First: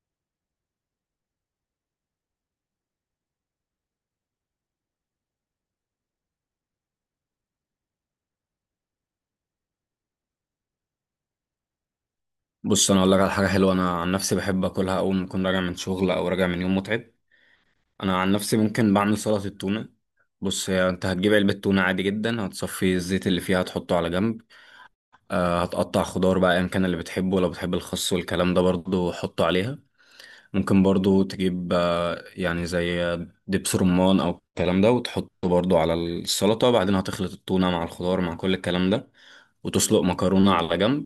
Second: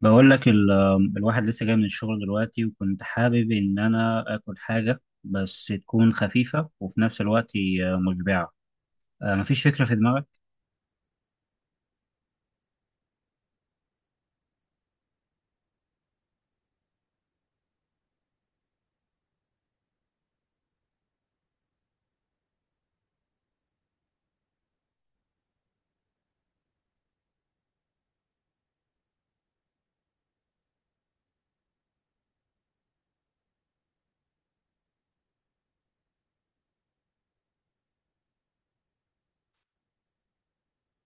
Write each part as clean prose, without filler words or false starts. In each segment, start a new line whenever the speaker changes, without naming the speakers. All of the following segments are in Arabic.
بقول لك ال- الواحد لسه جاي من الشغل دلوقتي وكنت حابب إن أنا آكل حاجة بس تكون خفيفة وفي نفس الوقت مشبعة. مفيش فكرة في دماغك؟
بص، انا اقول لك على حاجه حلوه. انا عن نفسي بحب اكلها اول ما اكون راجع من شغل او راجع من يوم متعب. انا عن نفسي ممكن بعمل سلطه التونه. بص، هي انت هتجيب علبه تونه عادي جدا، هتصفي الزيت اللي فيها هتحطه على جنب. هتقطع خضار بقى، ايا كان اللي بتحبه، لو بتحب الخس والكلام ده برضو حطه عليها. ممكن برضو تجيب يعني زي دبس رمان او الكلام ده، وتحطه برضو على السلطه. بعدين هتخلط التونه مع الخضار مع كل الكلام ده وتسلق مكرونه على جنب.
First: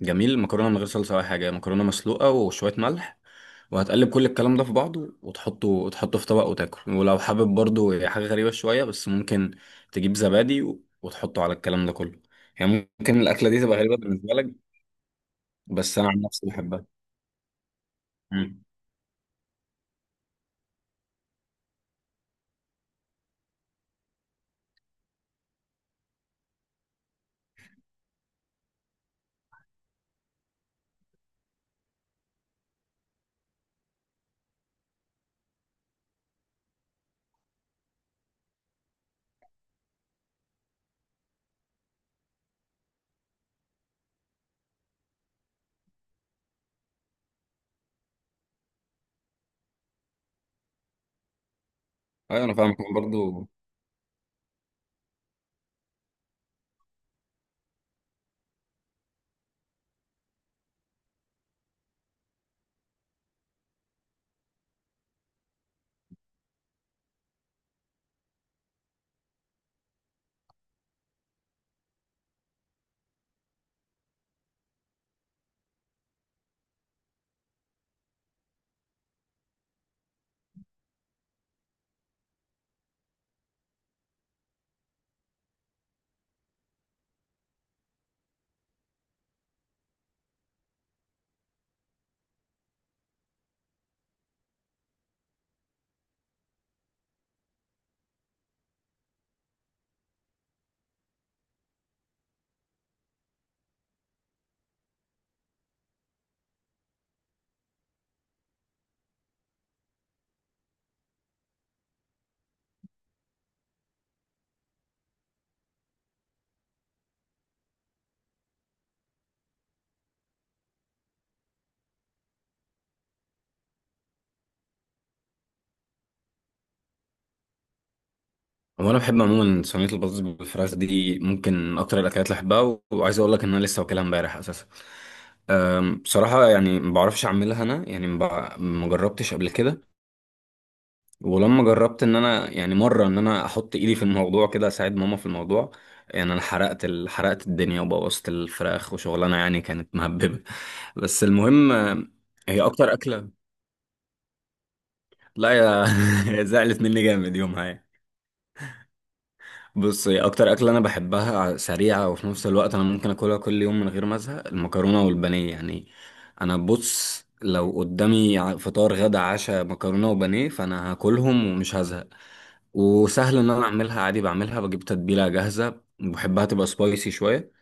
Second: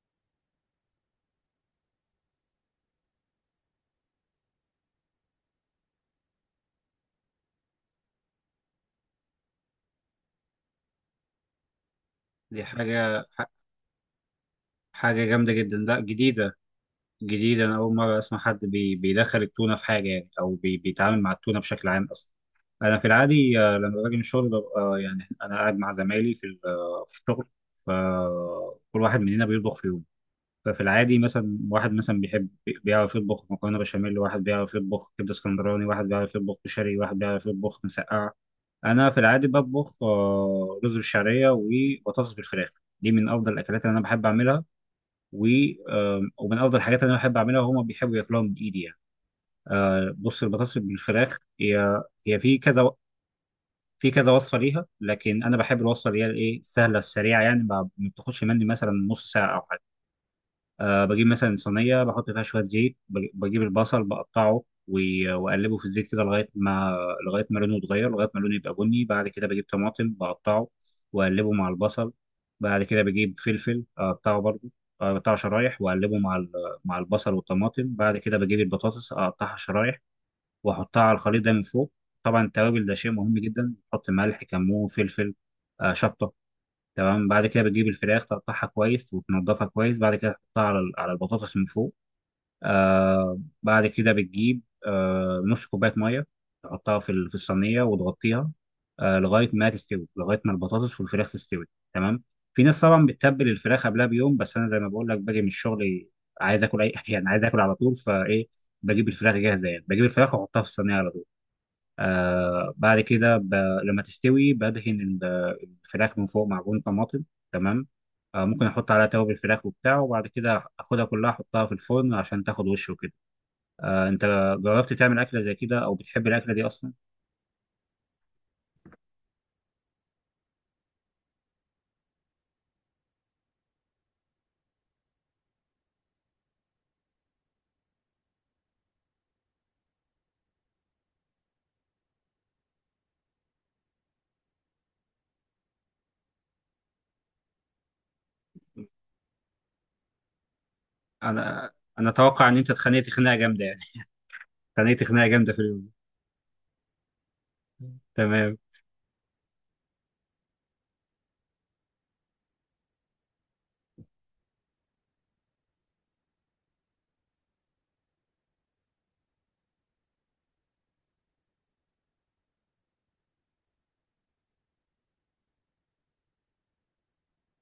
جميل، المكرونه من غير صلصه ولا حاجه، مكرونه مسلوقه وشويه ملح. وهتقلب كل الكلام ده في بعضه، وتحطه في طبق وتاكل. ولو حابب برضو حاجه غريبه شويه، بس ممكن تجيب زبادي وتحطه على الكلام ده كله.
دي
يعني ممكن
حاجة ح-
الاكله دي تبقى غريبه بالنسبه لك،
حاجة جامدة جدا،
بس
لا
انا عن نفسي
جديدة.
بحبها.
جديدة، أنا أول مرة أسمع حد
مم.
بيدخل التونة في حاجة يعني، أو بيتعامل مع التونة بشكل عام أصلا. أنا في العادي لما باجي من الشغل ببقى يعني أنا قاعد مع زمايلي في ال- آه، في الشغل، فكل واحد مننا بيطبخ في يوم. ففي العادي مثلا واحد مثلا بيحب، بيعرف يطبخ مكرونه بشاميل، واحد بيعرف يطبخ كبده اسكندراني، واحد بيعرف يطبخ كشري، واحد بيعرف يطبخ مسقعه. انا في العادي بطبخ رز بالشعريه وبطاطس بالفراخ. دي من افضل الاكلات اللي انا بحب اعملها، و ومن افضل الحاجات اللي انا بحب اعملها وهما بيحبوا ياكلوها من ايدي يعني. بص، البطاطس بالفراخ هي
ايوه، انا
في
فاهمك.
كذا،
أنا برضو
في كذا وصفه ليها، لكن انا بحب الوصفه اللي هي الايه، السهله السريعه، يعني ما بتاخدش مني مثلا نص ساعه او حاجه. أه بجيب مثلا صينية بحط فيها شوية زيت، بجيب البصل بقطعه وأقلبه في الزيت كده لغاية ما، لغاية ما لونه يتغير، لغاية ما لونه يبقى بني. بعد كده بجيب طماطم بقطعه وأقلبه مع البصل. بعد كده بجيب فلفل أقطعه برضه، أقطعه شرايح وأقلبه مع البصل والطماطم. بعد كده بجيب البطاطس أقطعها شرايح وأحطها على الخليط ده من فوق. طبعا التوابل ده شيء مهم جدا، بحط ملح كمون فلفل، شطة. تمام. بعد كده بتجيب الفراخ تقطعها كويس وتنضفها كويس، بعد كده تحطها على البطاطس من فوق. آه بعد كده بتجيب آه نص كوباية مية تحطها في الصينية وتغطيها، آه لغاية ما تستوي، لغاية ما البطاطس والفراخ تستوي. تمام. في ناس طبعا بتتبل الفراخ قبلها بيوم، بس أنا زي ما بقول لك باجي من الشغل عايز آكل أي يعني عايز آكل على طول، فإيه بجيب الفراخ جاهزة، يعني بجيب الفراخ وأحطها في الصينية على طول. آه بعد كده ب... لما تستوي بدهن الفراخ من فوق معجون طماطم. تمام. آه ممكن احط عليها توابل الفراخ وبتاع، وبعد كده اخدها كلها احطها في الفرن عشان تاخد وش وكده. آه، انت جربت تعمل اكله زي كده او بتحب الاكله دي اصلا؟
هو انا بحب عموما صينيه البطاطس بالفراخ دي، ممكن من اكتر الاكلات اللي بحبها. وعايز اقول لك ان انا لسه واكلها امبارح اساسا. بصراحه يعني ما بعرفش اعملها انا. يعني ما جربتش قبل كده. ولما جربت ان انا يعني مره ان انا احط ايدي في الموضوع كده، اساعد ماما في الموضوع، يعني انا حرقت الدنيا وبوظت الفراخ، وشغلانه يعني كانت مهببه. بس
انا
المهم.
انا اتوقع ان
هي
انت
اكتر
اتخانقت
اكله.
خناقه جامده يعني. اتخانقت خناقه
لا
جامده في
يا.
اليوم.
هي زعلت مني جامد يومها يعني.
تمام.
بصي، اكتر اكله انا بحبها سريعه وفي نفس الوقت انا ممكن اكلها كل يوم من غير ما ازهق، المكرونه والبانيه يعني. انا بص، لو قدامي فطار غدا عشاء مكرونه وبانيه، فانا هاكلهم ومش هزهق. وسهل ان انا اعملها عادي. بعملها، بجيب تتبيله جاهزه بحبها تبقى سبايسي شويه.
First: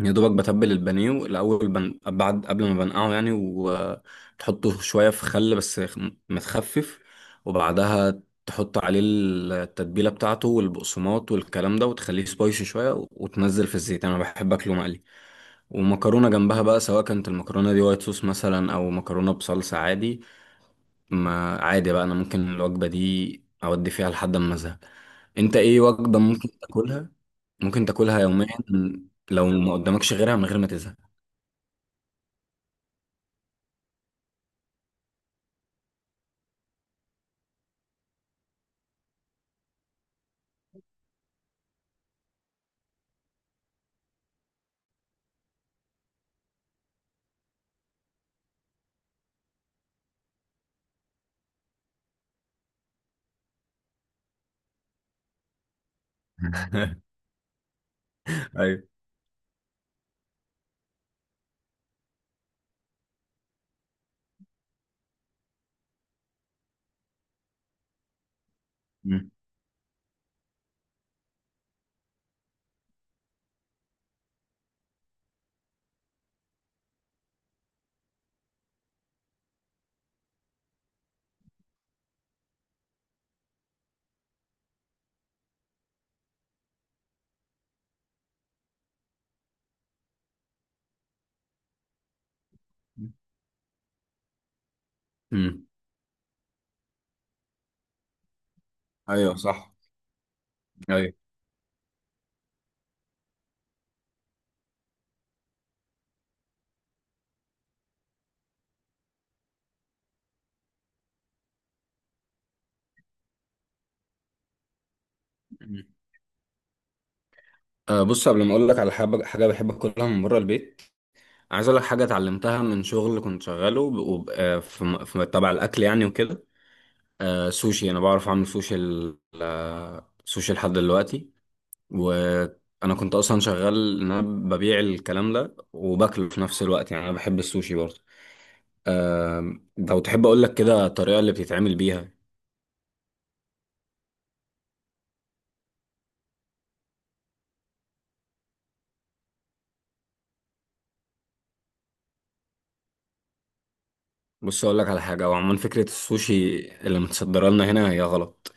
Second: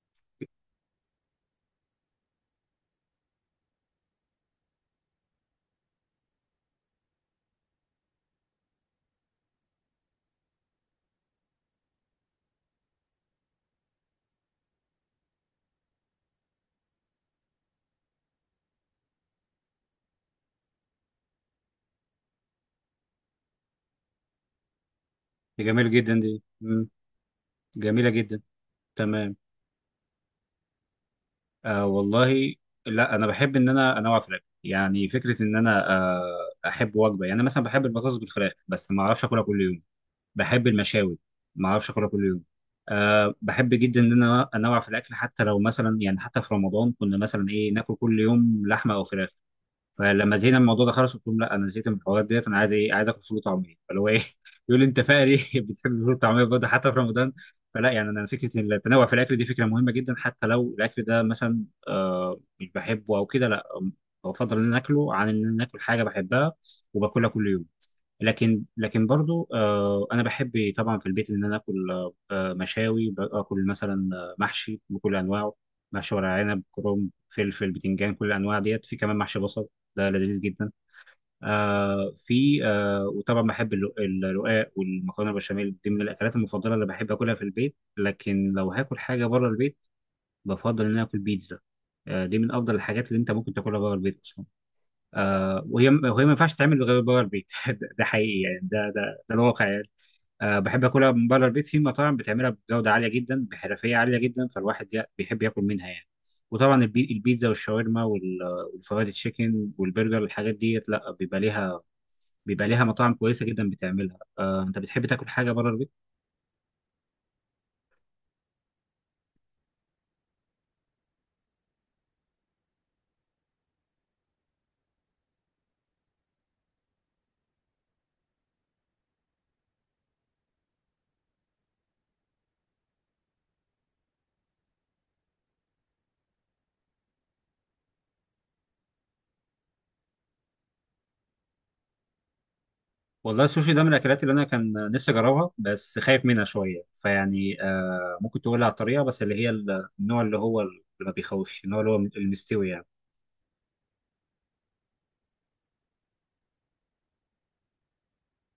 يا دوبك بتبل البانيه الاول بعد، قبل ما بنقعه يعني، وتحطه شويه في خل بس متخفف. وبعدها تحط عليه التتبيله بتاعته والبقسماط والكلام ده، وتخليه سبايسي شويه وتنزل في الزيت. انا بحب اكله مقلي ومكرونه جنبها بقى، سواء كانت المكرونه دي وايت صوص مثلا او مكرونه بصلصه عادي. ما عادي بقى، انا ممكن الوجبة دي اودي فيها لحد ما ازهق. انت
دي
ايه
جميل جدا
وجبة
دي.
ممكن
مم.
تاكلها؟ ممكن
جميله
تاكلها
جدا.
يوميا؟
تمام.
لو ما قدامكش غيرها من غير ما تزهق؟
آه والله، لا انا بحب ان انا انوع في الاكل، يعني فكره ان انا آه احب وجبه، يعني أنا مثلا بحب البطاطس بالفراخ بس ما اعرفش اكلها كل يوم. بحب المشاوي ما اعرفش اكلها كل يوم. آه بحب جدا ان انا انوع في الاكل، حتى لو مثلا يعني حتى في رمضان كنا مثلا ايه، ناكل كل يوم لحمه او فراخ. فلما زهقنا من الموضوع ده خلاص قلت لهم لا، انا زهقت من الحوارات ديت، انا عايز ايه، عايز اكل فول وطعميه، فاللي هو ايه يقول لي انت فقري بتحب الفول والطعميه برضه حتى في رمضان. فلا، يعني انا فكره
ايوه.
التنوع في الاكل دي فكره مهمه جدا، حتى لو الاكل ده مثلا آه مش بحبه او كده، لا بفضل ان أنا اكله، عن ان أنا اكل حاجه بحبها وباكلها كل يوم. لكن
مم.
برضو انا بحب طبعا في البيت ان انا اكل مشاوي، باكل مثلا محشي بكل انواعه، محشي ورق عنب كرنب فلفل بتنجان، كل الانواع ديت، في كمان محشي بصل ده لذيذ جدا. آه في آه وطبعا بحب الرقاق والمكرونه البشاميل، دي من الاكلات المفضله اللي بحب اكلها في البيت. لكن لو هاكل حاجه بره البيت بفضل ان انا اكل بيتزا. آه دي من افضل الحاجات اللي انت ممكن تاكلها بره البيت اصلا. آه
مم.
وهي ما ينفعش تتعمل غير بره البيت ده حقيقي يعني، ده ده
ايوه
الواقع
صح.
يعني. آه بحب اكلها
ايوه.
من بره البيت في مطاعم بتعملها بجوده عاليه جدا، بحرفيه عاليه جدا، فالواحد بيحب ياكل منها يعني. وطبعا البيتزا والشاورما والفرايد تشيكن والبرجر، الحاجات ديت لا بيبقى ليها، بيبقى ليها مطاعم كويسه جدا بتعملها. آه، انت بتحب تاكل حاجه بره
مم.
البيت؟
أه بص، قبل ما اقول لك على حاجه بحب اكلها من بره البيت، عايز اقول لك حاجه اتعلمتها من شغل كنت شغاله في تبع الاكل يعني وكده. سوشي، انا بعرف اعمل سوشي سوشي لحد دلوقتي. وانا كنت اصلا شغال ان انا ببيع الكلام ده وباكله في نفس الوقت، يعني انا بحب السوشي برضه. لو تحب اقول لك كده الطريقه اللي بتتعمل بيها.
والله السوشي ده من الاكلات اللي انا كان نفسي اجربها بس خايف منها شويه، فيعني آه ممكن تقول لي على الطريقه بس، اللي هي النوع اللي هو اللي ما بيخوفش، النوع اللي هو المستوي يعني.
بص، اقول لك على حاجه. هو عموما فكره السوشي اللي متصدره لنا هنا هي غلط.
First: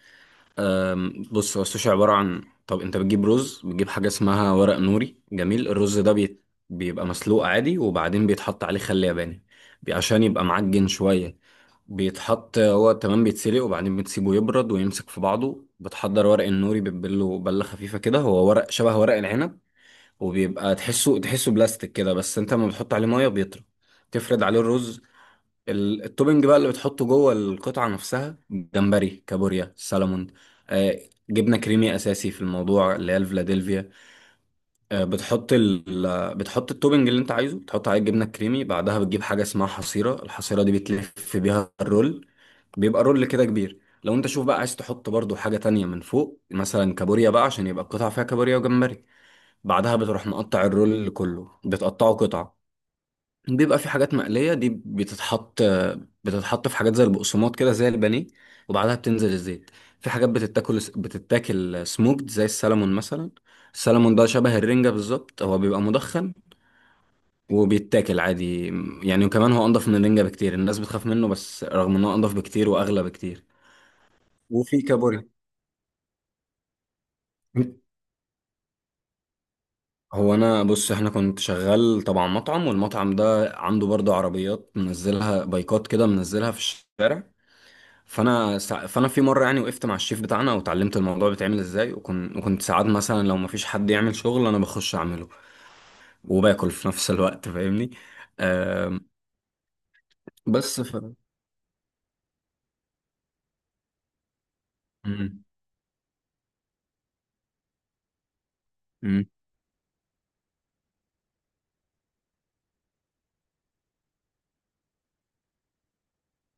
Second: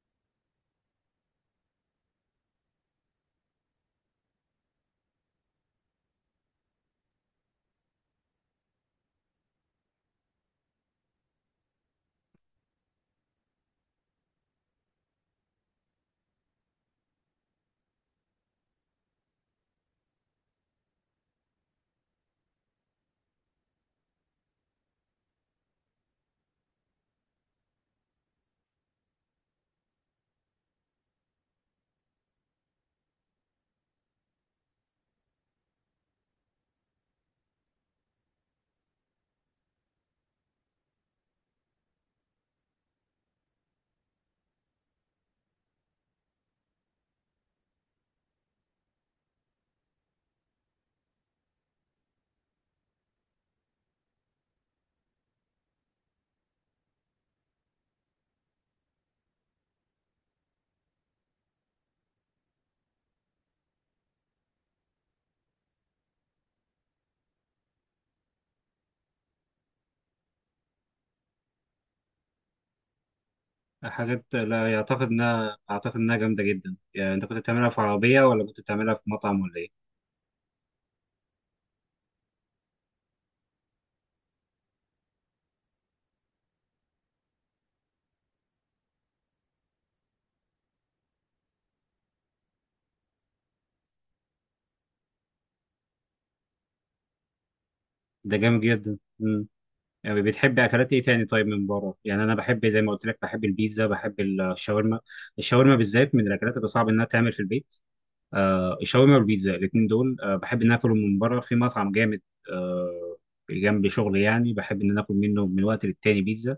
بص، هو السوشي عباره عن، طب انت بتجيب رز، بتجيب حاجه اسمها ورق نوري. جميل، الرز ده بيبقى مسلوق عادي، وبعدين بيتحط عليه خل ياباني عشان يبقى معجن شويه. بيتحط هو، تمام، بيتسلق وبعدين بتسيبه يبرد ويمسك في بعضه. بتحضر ورق النوري، بتبله بلة خفيفة كده. هو ورق شبه ورق العنب، وبيبقى تحسه بلاستيك كده، بس انت لما بتحط عليه مية بيطرى. تفرد عليه الرز. التوبنج بقى اللي بتحطه جوه القطعة نفسها، جمبري، كابوريا، سالمون. آه جبنة كريمي أساسي في الموضوع، اللي هي الفلاديلفيا. آه بتحط ال... آه، بتحط التوبنج اللي انت عايزه، بتحط عليه الجبنة الكريمي. بعدها بتجيب حاجة اسمها حصيرة. الحصيرة دي بتلف بيها الرول، بيبقى رول كده كبير. لو انت شوف بقى عايز تحط برضو حاجة تانية من فوق، مثلا كابوريا بقى عشان يبقى القطعة فيها كابوريا وجمبري. بعدها بتروح مقطع الرول كله، بتقطعه قطع. بيبقى في حاجات مقلية، دي بتتحط في حاجات زي البقسماط كده زي البانيه، وبعدها بتنزل الزيت. في حاجات بتتاكل سموكد زي السلمون مثلا. السلمون ده شبه الرنجة بالظبط، هو بيبقى مدخن وبيتاكل عادي يعني. وكمان هو انضف من الرنجة بكتير. الناس بتخاف منه، بس رغم انه انضف بكتير واغلى بكتير.
حاجات لا،
وفي
يعتقد
كابوريا.
انها اعتقد انها جامده جدا يعني. انت كنت بتعملها في عربيه ولا كنت بتعملها في مطعم ولا ايه؟
هو انا بص، احنا كنت شغال طبعا مطعم، والمطعم ده عنده برضه عربيات منزلها، بايكات كده منزلها في الشارع. فانا في مره يعني وقفت مع الشيف بتاعنا وتعلمت الموضوع بيتعمل ازاي. وكنت ساعات مثلا لو مفيش حد يعمل شغل انا بخش اعمله وباكل في نفس الوقت، فاهمني؟
ده جامد جدا.
آم،
امم، يعني بتحب
بس
اكلات ايه تاني طيب من بره؟ يعني انا بحب زي ما قلت لك، بحب البيتزا، بحب الشاورما.
مم.
الشاورما بالذات من الاكلات اللي صعب انها تعمل في البيت. آه الشاورما
مم.
والبيتزا الاثنين دول آه بحب ان اكلهم من بره في مطعم جامد. آه جنب شغلي يعني بحب ان أنا اكل منه من وقت للتاني بيتزا،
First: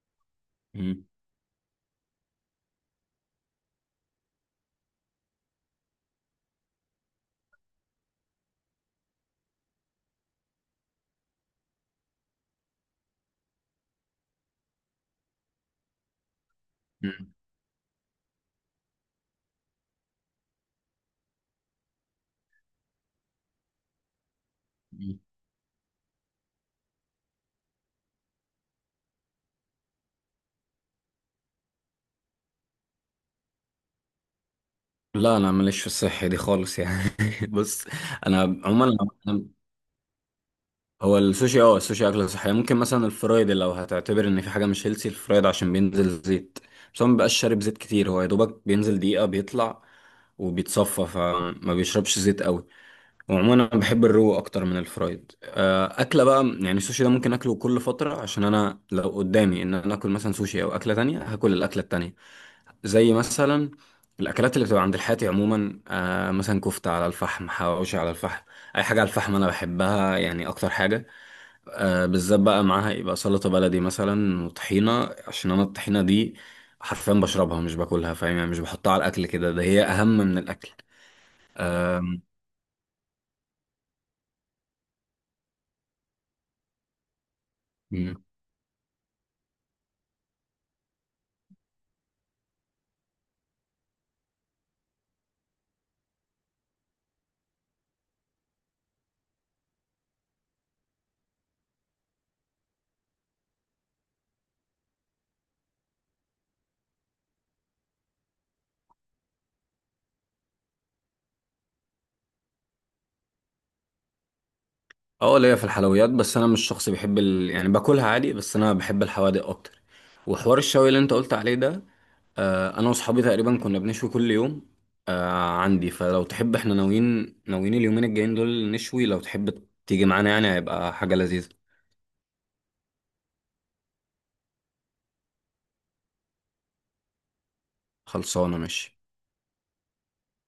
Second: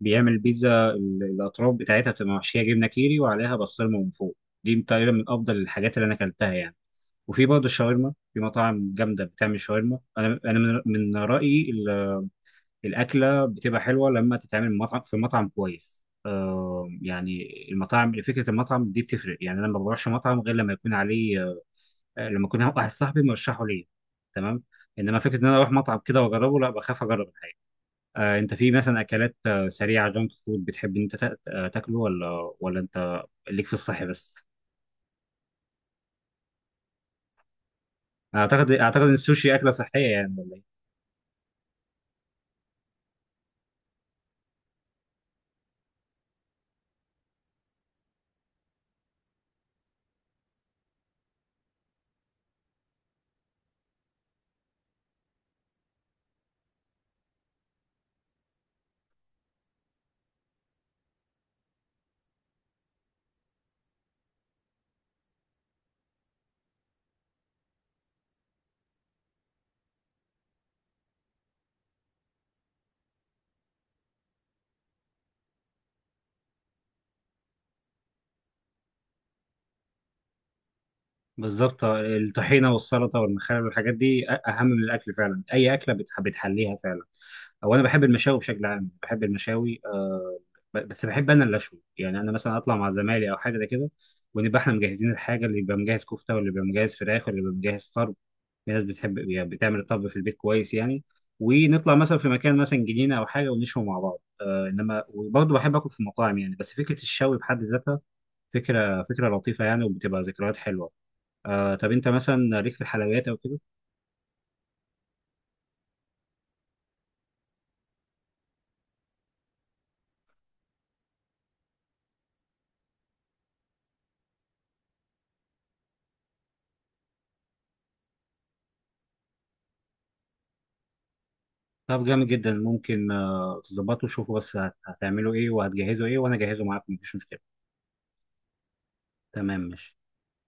بيعمل بيتزا
مم.
الاطراف بتاعتها بتبقى محشيه جبنه كيري وعليها بسطرمه من فوق. دي تقريبا من افضل الحاجات اللي انا اكلتها يعني. وفي برضه الشاورما في مطاعم جامده بتعمل شاورما. انا من رايي الاكله بتبقى حلوه لما تتعمل من مطعم، في مطعم كويس آه يعني. المطاعم، فكره المطعم دي بتفرق، يعني انا ما بروحش مطعم غير لما يكون عليه لما يكون واحد صاحبي مرشحه ليا. تمام. انما
مم.
فكره ان انا اروح مطعم كده واجربه لا، بخاف اجرب الحاجه. انت في مثلا اكلات سريعه جانك فود بتحب ان انت تاكله، ولا انت ليك في الصحي بس؟
لا، انا ماليش في الصحة دي خالص يعني. بص، انا
اعتقد
عموما
اعتقد ان السوشي اكله صحيه يعني ولا ايه؟
هو السوشي اكله صحيه. ممكن مثلا الفرايد، لو هتعتبر ان في حاجه مش هيلسي، الفرايد عشان بينزل زيت. بس هو مبيبقاش شارب زيت كتير، هو يا دوبك بينزل دقيقه بيطلع وبيتصفى، فما بيشربش زيت قوي. وعموما انا بحب الرو اكتر من الفرايد. اكله بقى يعني السوشي ده ممكن اكله كل فتره، عشان انا لو قدامي ان انا اكل مثلا سوشي او اكله تانية هاكل الاكله التانية. زي مثلا الاكلات اللي بتبقى عند الحاتي عموما، مثلا كفته على الفحم، حواوشي على الفحم. اي حاجه على الفحم انا بحبها يعني اكتر حاجه. بالذات بقى معاها يبقى سلطة بلدي مثلا وطحينة، عشان انا الطحينة دي حرفيا بشربها مش باكلها، فاهم يعني؟ مش بحطها على الاكل كده، ده هي اهم من الاكل.
بالظبط، الطحينه والسلطه والمخلل والحاجات دي اهم من الاكل فعلا، اي اكله بتحليها فعلا. او انا بحب
مم.
المشاوي بشكل عام، بحب المشاوي بس بحب انا اللي اشوي، يعني انا مثلا اطلع مع زمايلي او حاجه زي كده، ونبقى احنا مجهزين الحاجه، اللي يبقى مجهز كفته واللي يبقى مجهز فراخ واللي يبقى مجهز طرب. في ناس بتحب يعني بتعمل الطبخ في البيت كويس يعني، ونطلع مثلا في مكان مثلا جنينه او حاجه ونشوي مع بعض. آه انما وبرضه بحب اكل في مطاعم يعني، بس فكره الشوي بحد ذاتها فكره لطيفه يعني وبتبقى ذكريات حلوه. آه طب انت مثلا ليك في الحلويات او كده؟
اه، ليا في الحلويات، بس انا مش شخص بيحب يعني باكلها عادي. بس انا بحب الحوادق اكتر. وحوار الشوي اللي انت قلت عليه ده، انا واصحابي تقريبا كنا بنشوي كل يوم. عندي، فلو تحب احنا ناويين اليومين الجايين دول نشوي، لو تحب تيجي معانا يعني هيبقى حاجة لذيذة.
طب جامد جدا، ممكن آه تظبطوا شوفوا بس هتعملوا ايه وهتجهزوا ايه، وانا اجهزه معاكم مفيش مشكله.
خلصانة، ماشي.
تمام ماشي.